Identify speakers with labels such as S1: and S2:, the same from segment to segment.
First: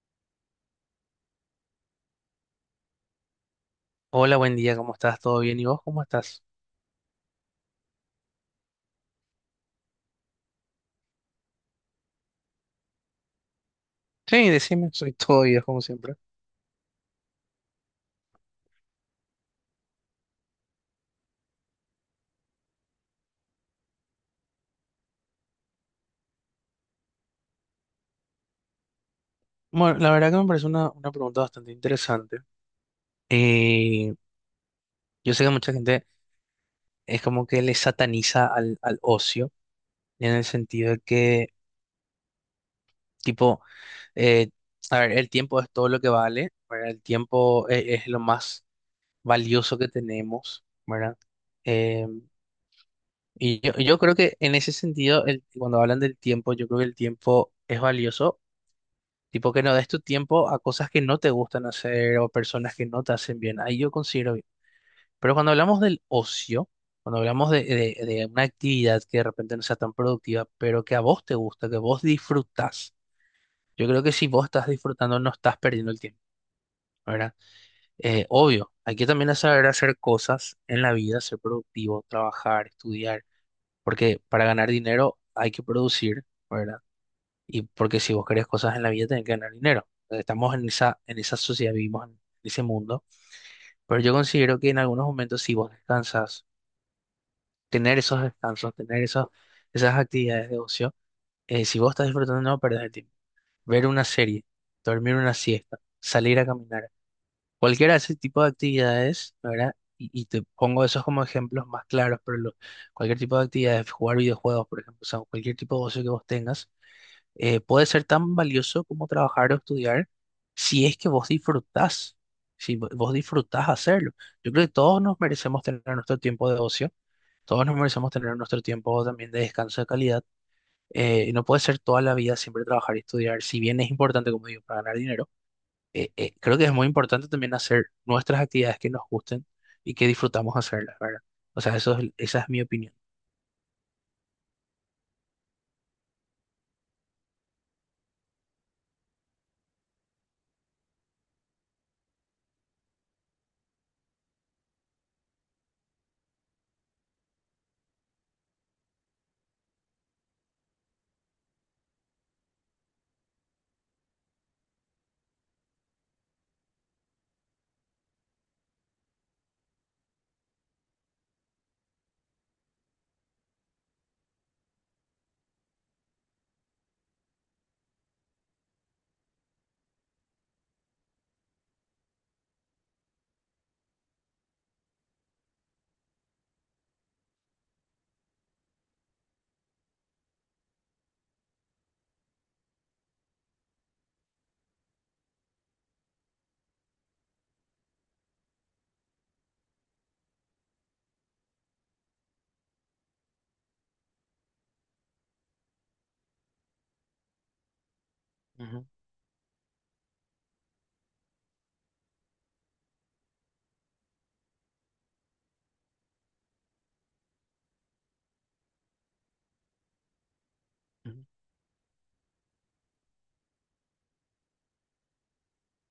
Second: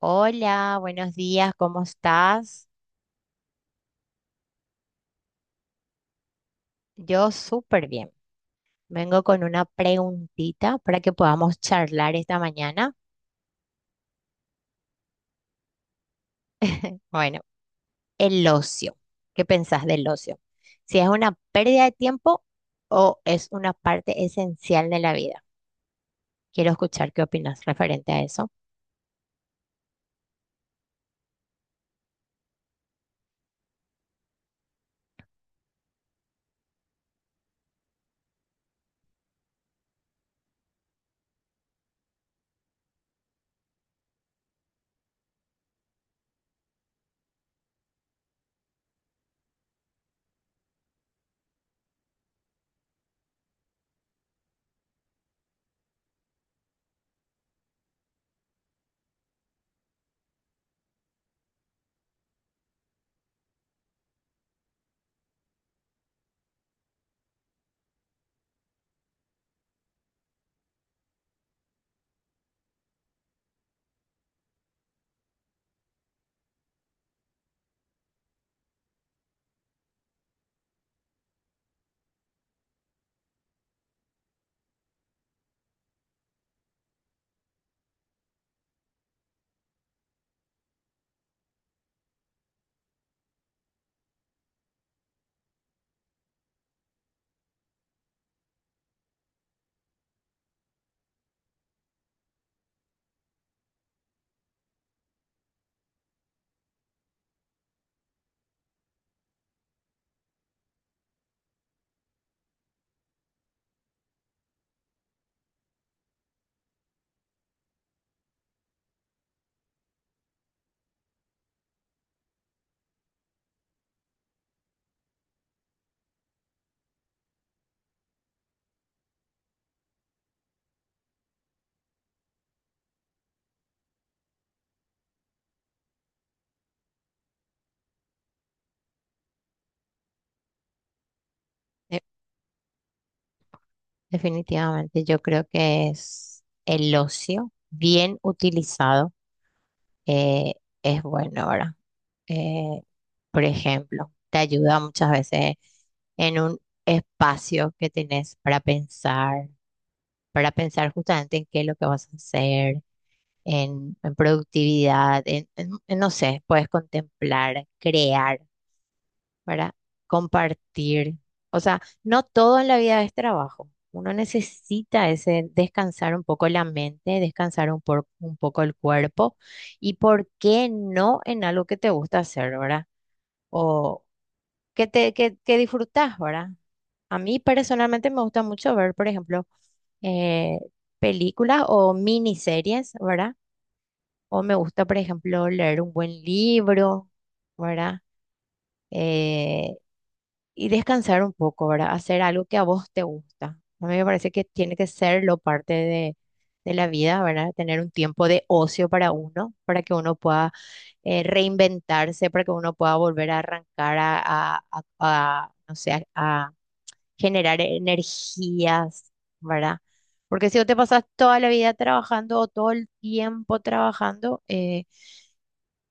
S1: Hola, buenos días, ¿cómo estás?
S2: Hola, buen día, ¿cómo estás? ¿Todo bien? ¿Y vos cómo estás?
S1: Yo súper bien. Vengo con una preguntita para que podamos charlar esta mañana.
S2: Sí, decime, soy todo oídos como siempre.
S1: Bueno, el ocio. ¿Qué pensás del ocio? Si es una pérdida de tiempo o es una parte esencial de la vida. Quiero escuchar qué opinas referente a eso.
S2: Bueno, la verdad que me parece una pregunta bastante interesante. Eh, yo sé que mucha gente es como que le sataniza al ocio, en el sentido de que, tipo, eh, a ver, el tiempo es todo lo que vale, ¿verdad? El tiempo es lo más valioso que tenemos, ¿verdad? Eh, y yo creo que en ese sentido, cuando hablan del tiempo, yo creo que el tiempo es valioso. Tipo que no des tu tiempo a cosas que no te gustan hacer o personas que no te hacen bien. Ahí yo considero bien. Pero cuando hablamos del ocio, cuando hablamos de una actividad que de repente no sea tan productiva, pero que a vos te gusta, que vos disfrutás, yo creo que si vos estás disfrutando no estás perdiendo el tiempo, ¿verdad? Obvio, hay que también saber hacer cosas en la vida, ser productivo, trabajar, estudiar, porque para ganar dinero hay que producir. ¿Verdad? Y porque si vos querés cosas en la vida, tenés que ganar dinero. Estamos en esa sociedad, vivimos en ese mundo. Pero yo considero que en algunos momentos, si vos descansas, tener esos descansos, esas actividades de ocio, si vos estás disfrutando, no perdés el tiempo. Ver una serie, dormir una siesta, salir a caminar, cualquiera de ese tipo de actividades, ¿verdad? Y te pongo esos como ejemplos más claros, pero cualquier tipo de actividades, jugar videojuegos, por ejemplo, o sea, cualquier tipo de ocio que vos tengas puede ser tan valioso como trabajar o estudiar si es que vos disfrutás, si vos disfrutás hacerlo. Yo creo que todos nos merecemos tener nuestro tiempo de ocio, todos nos merecemos tener nuestro tiempo también de descanso de calidad. Eh, y no puede ser toda la vida siempre trabajar y estudiar, si bien es importante, como digo, para ganar dinero, creo que es muy importante también hacer nuestras actividades que nos gusten y que disfrutamos hacerlas, ¿verdad? O sea,
S1: Eh,
S2: esa es mi opinión.
S1: Definitivamente yo creo que es el ocio bien utilizado. eh, es bueno ahora. Eh, por ejemplo, te ayuda muchas veces en un espacio que tenés para pensar justamente en qué es lo que vas a hacer, en productividad, en, no sé, puedes contemplar, crear, para compartir. O sea, no todo en la vida es trabajo. Uno necesita ese descansar un poco la mente, descansar un poco el cuerpo y por qué no en algo que te gusta hacer, ¿verdad? O que disfrutás, ¿verdad? A mí personalmente me gusta mucho ver, por ejemplo, eh, películas o miniseries, ¿verdad? O me gusta, por ejemplo, leer un buen libro, ¿verdad? Eh, y descansar un poco, ¿verdad? Hacer algo que a vos te gusta. A mí me parece que tiene que ser lo parte de la vida, ¿verdad? Tener un tiempo de
S2: Ujú,
S1: ocio para uno, para que uno pueda reinventarse, para que uno pueda volver a arrancar a, no sé, a generar energías, ¿verdad? Porque si vos te pasas
S2: ujú,
S1: toda la vida trabajando o todo el tiempo trabajando,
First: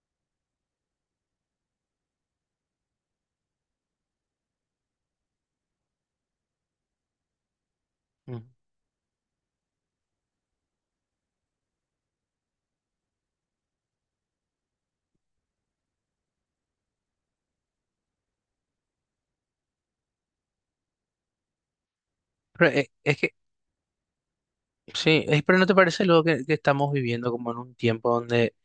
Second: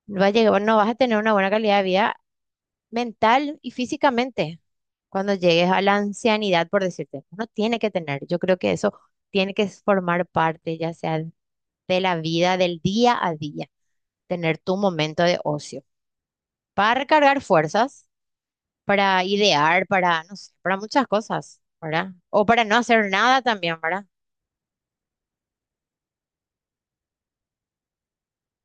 S1: va a no vas a tener una buena calidad de vida mental y físicamente cuando llegues a la ancianidad, por decirte. Uno tiene que tener, yo
S2: ujú.
S1: creo que eso tiene que formar parte, ya sea de la vida, del día a día, tener tu momento de ocio para recargar fuerzas, para idear, para, no sé, para muchas cosas, ¿verdad? O para
S2: Pero
S1: no hacer
S2: es que
S1: nada también, ¿verdad?
S2: sí, pero ¿no te parece luego que estamos viviendo como en un tiempo donde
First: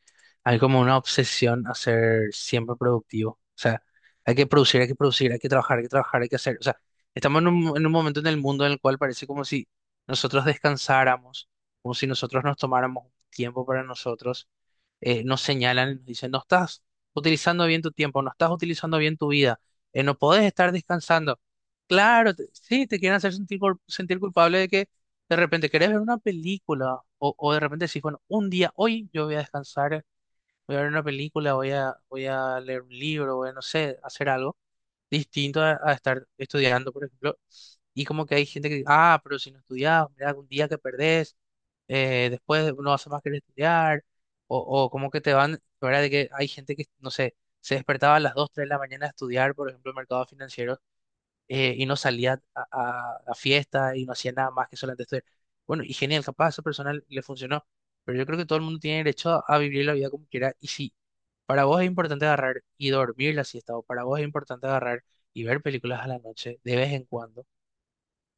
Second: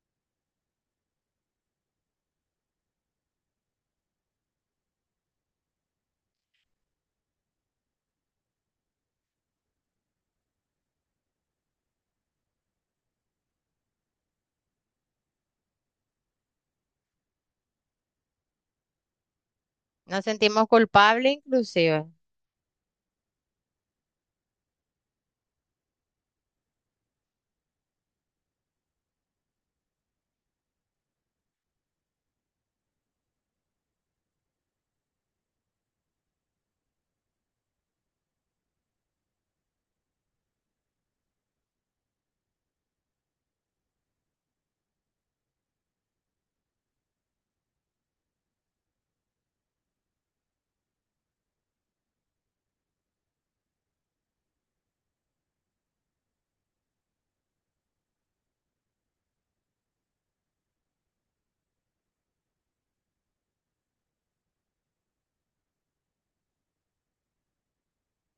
S2: hay como una obsesión a ser siempre productivo? O sea, hay que producir, hay que producir, hay que trabajar, hay que trabajar, hay que hacer. O sea, estamos en un momento en el mundo en el cual parece como si nosotros descansáramos, como si nosotros nos tomáramos un tiempo para nosotros, nos señalan, y nos dicen, no estás utilizando bien tu tiempo, no estás utilizando bien tu vida, no
S1: Nos
S2: podés
S1: sentimos
S2: estar
S1: culpables
S2: descansando.
S1: inclusive.
S2: Claro, sí, te quieren hacer sentir, sentir culpable de que de repente querés ver una película o de repente decís, bueno, un día, hoy yo voy a descansar, voy a ver una película, voy a, voy a leer un libro, voy a, no sé, hacer algo distinto a estar estudiando, por ejemplo. Y como que hay gente que, ah, pero si no estudias, mira, un día que perdés, después no hace más que estudiar, o como que te van, ¿verdad? De que hay gente que, no sé, se despertaba a las 2 3 de la mañana a estudiar, por ejemplo, el mercado financiero, y no salía a fiesta y no hacía nada más que solamente estudiar. Bueno, y genial, capaz esa persona le funcionó, pero yo creo que todo el mundo tiene derecho a vivir la vida como quiera, y si para vos es importante agarrar y dormir la siesta, o para vos es importante agarrar y ver películas a la noche de vez en cuando,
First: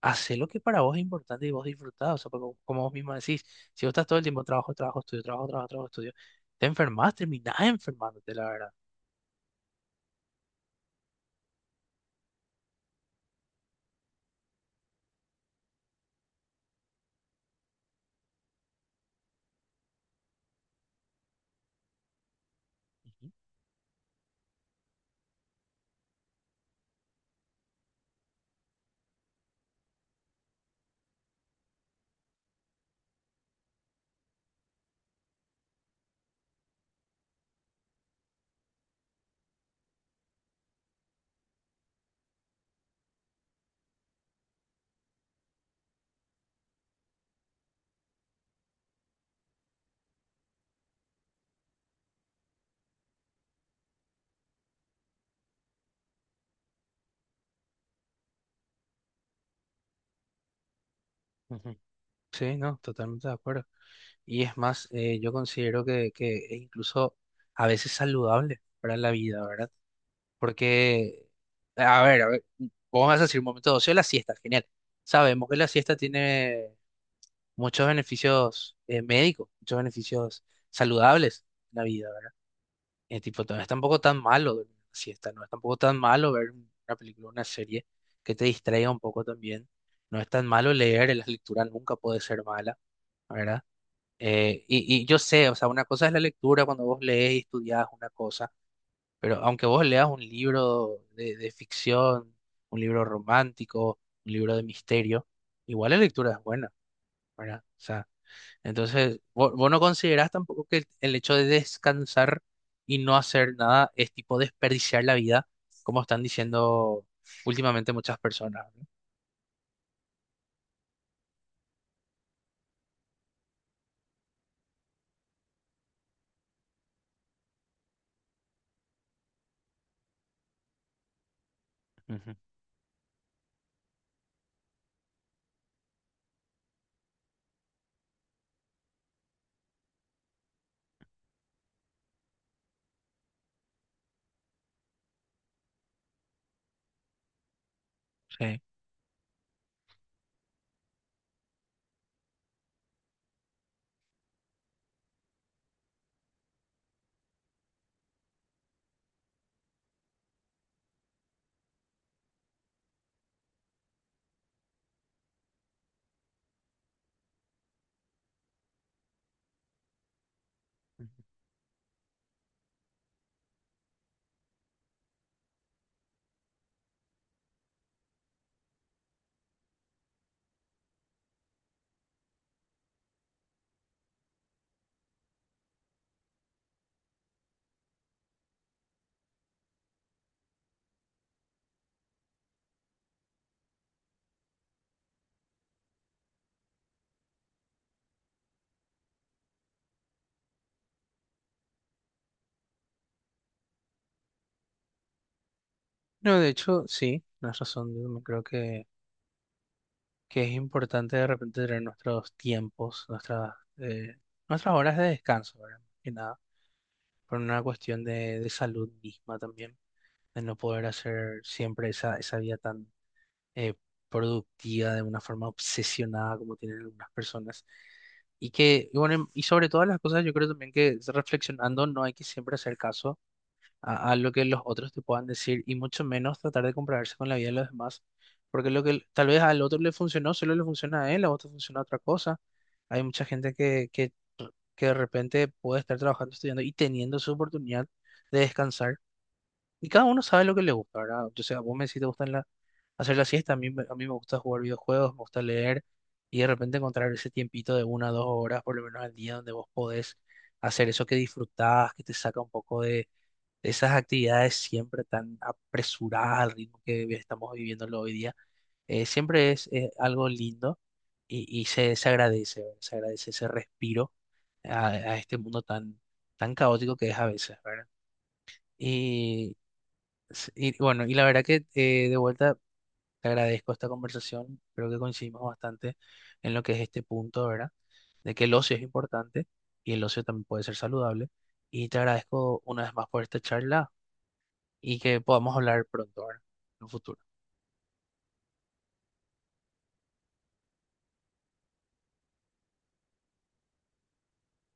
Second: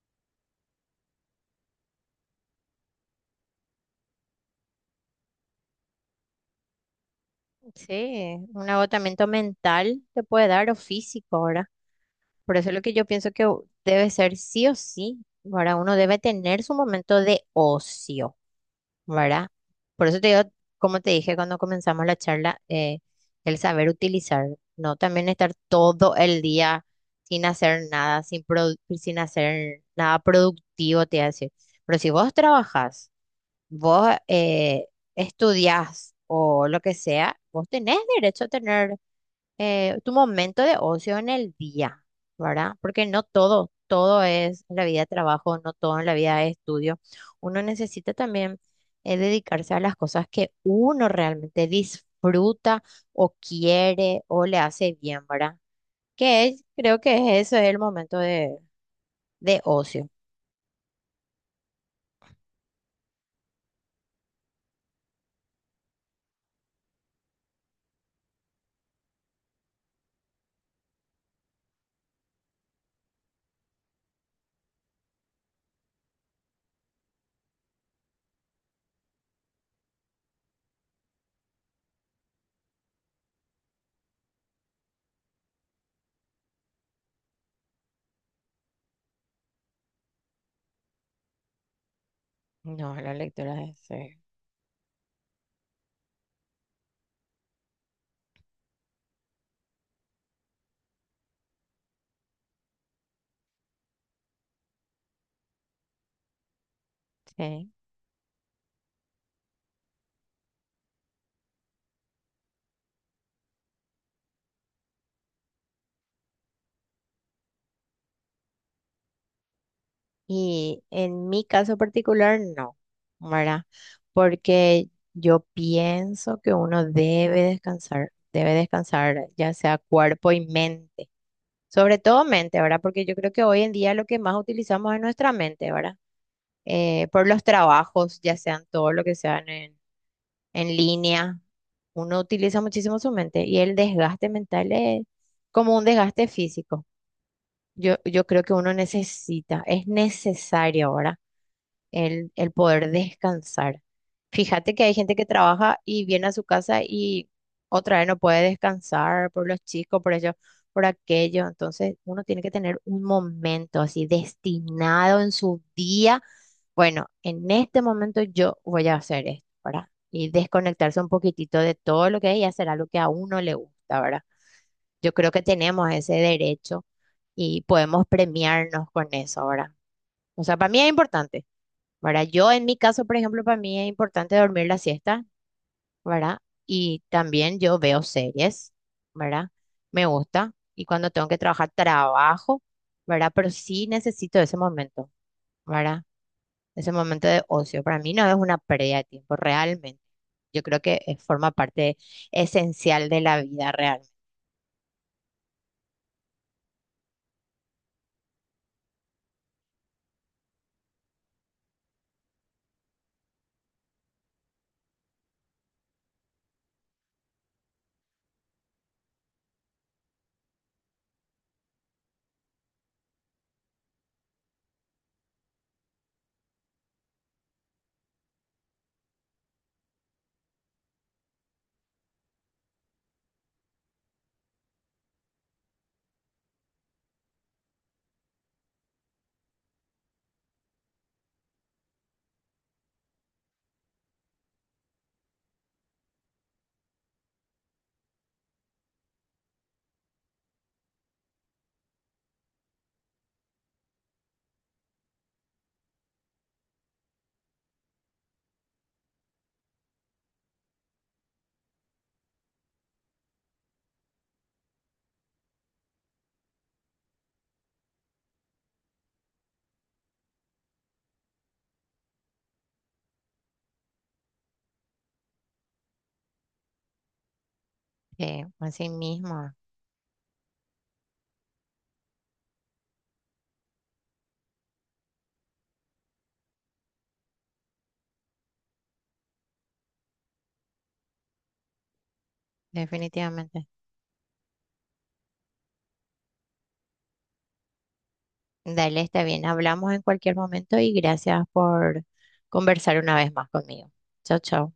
S2: hacé lo que para vos es importante y vos disfrutás. O sea, porque como vos misma decís, si vos estás todo el tiempo trabajo, trabajo, estudio, trabajo, trabajo, trabajo, estudio, te enfermas, terminás enfermándote, la
S1: Sí, un
S2: verdad.
S1: agotamiento mental te puede dar o físico, ¿verdad? Por eso es lo que yo pienso que debe ser sí o sí, ¿verdad? Uno debe tener su momento de ocio, ¿verdad? Por eso te digo, como te dije cuando comenzamos la charla,
S2: Ujú,
S1: el saber utilizar, ¿no? También estar todo el día sin hacer nada, sin hacer nada productivo, te voy a decir. Pero si vos trabajás, vos estudiás o lo que sea, vos tenés derecho a tener tu momento de ocio en el día, ¿verdad? Porque no todo, todo es en la vida de trabajo, no todo en la vida de estudio. Uno necesita también dedicarse a las cosas que uno realmente disfruta o quiere o le hace bien, ¿verdad? Creo que es eso es el momento de ocio.
S2: ujú. Sí, no, totalmente de acuerdo. Y es más, yo considero que es incluso a veces saludable para la vida, ¿verdad? Porque, a ver, vos me vas a decir un momento de ocio, la siesta, genial. Sabemos que la siesta tiene muchos beneficios médicos, muchos beneficios saludables en la vida. Tipo, no es tampoco tan malo dormir una siesta, no es tampoco tan malo ver una película, una serie que te distraiga un poco también. No es tan malo leer, la lectura nunca puede ser mala,
S1: No, la lectura
S2: ¿verdad?
S1: es sí.
S2: Y yo sé, o sea, una cosa es la lectura cuando vos lees y estudias una cosa, pero aunque vos leas un libro de ficción, un libro romántico, un libro de misterio, igual la lectura es buena, ¿verdad?
S1: Sí.
S2: O sea, entonces, vos, no considerás tampoco que el hecho de descansar y no hacer nada es tipo desperdiciar la vida, como están diciendo últimamente muchas personas, ¿no?
S1: Y en mi caso particular, no, ¿verdad? Porque yo pienso que uno debe descansar ya sea cuerpo y mente, sobre todo
S2: Ujú,
S1: mente, ¿verdad? Porque yo creo que hoy en día lo que más utilizamos es nuestra mente, ¿verdad? Por los trabajos, ya sean todo lo que sean en línea, uno utiliza muchísimo su mente y el desgaste mental es como un desgaste físico. Yo creo que
S2: sí,
S1: uno necesita, es necesario ahora el poder descansar. Fíjate que hay gente que trabaja y viene a su casa y otra vez no puede descansar por los chicos, por ello, por aquello. Entonces uno tiene que tener un momento así destinado en su día. Bueno, en este momento yo voy a hacer esto, ¿verdad? Y desconectarse un
S2: ujú.
S1: poquitito de todo lo que hay y hacer algo que a uno le gusta, ¿verdad? Yo creo que tenemos ese derecho y podemos premiarnos con eso, ¿verdad? O sea, para mí es importante, ¿verdad? Yo en mi caso, por ejemplo, para mí es importante dormir la siesta, ¿verdad? Y también yo veo series, ¿verdad? Me gusta y cuando tengo que trabajar, trabajo, ¿verdad? Pero sí necesito ese momento, ¿verdad? Ese momento de ocio. Para mí no es una pérdida de tiempo, realmente. Yo creo que forma parte esencial de la vida real.
S2: No, de hecho, sí, tienes razón. Yo también creo que es importante de repente tener nuestros tiempos, nuestras, nuestras horas de descanso, ¿verdad? Más que nada, por una cuestión de salud misma también, de no poder hacer siempre esa, esa vida tan eh, productiva de una forma obsesionada como tienen algunas personas. Y que, y bueno, y sobre todas las cosas, yo creo también que reflexionando no hay que siempre hacer caso a lo que los otros te puedan decir y mucho menos tratar de compararse con la vida de los demás, porque lo que tal vez al otro le funcionó, solo le funciona a él, a vos te funciona otra cosa. Hay mucha gente que de repente puede estar trabajando, estudiando y teniendo su oportunidad de descansar y cada uno sabe lo que le gusta, ¿verdad? O sea, vos me decís te gusta la, hacer la siesta, a mí me gusta jugar videojuegos, me gusta leer y de repente encontrar ese tiempito de una o dos horas por lo menos al día donde vos podés hacer eso que disfrutás, que te saca un poco de esas actividades siempre tan apresuradas al ritmo que estamos viviéndolo hoy día. Siempre es, algo lindo y se agradece, ¿verdad? Se agradece ese respiro a este mundo tan, tan caótico que es a veces, ¿verdad?
S1: Sí, así mismo,
S2: Sí, y bueno, y la verdad que de vuelta te agradezco esta conversación. Creo que coincidimos bastante en lo que es este punto, ¿verdad? De que el ocio es importante y el ocio también puede ser saludable. Y te agradezco una vez más por esta
S1: definitivamente.
S2: charla y que podamos hablar pronto, ¿verdad? En un futuro.
S1: Dale, está bien. Hablamos en cualquier momento y gracias por conversar una vez más conmigo. Chao, chao.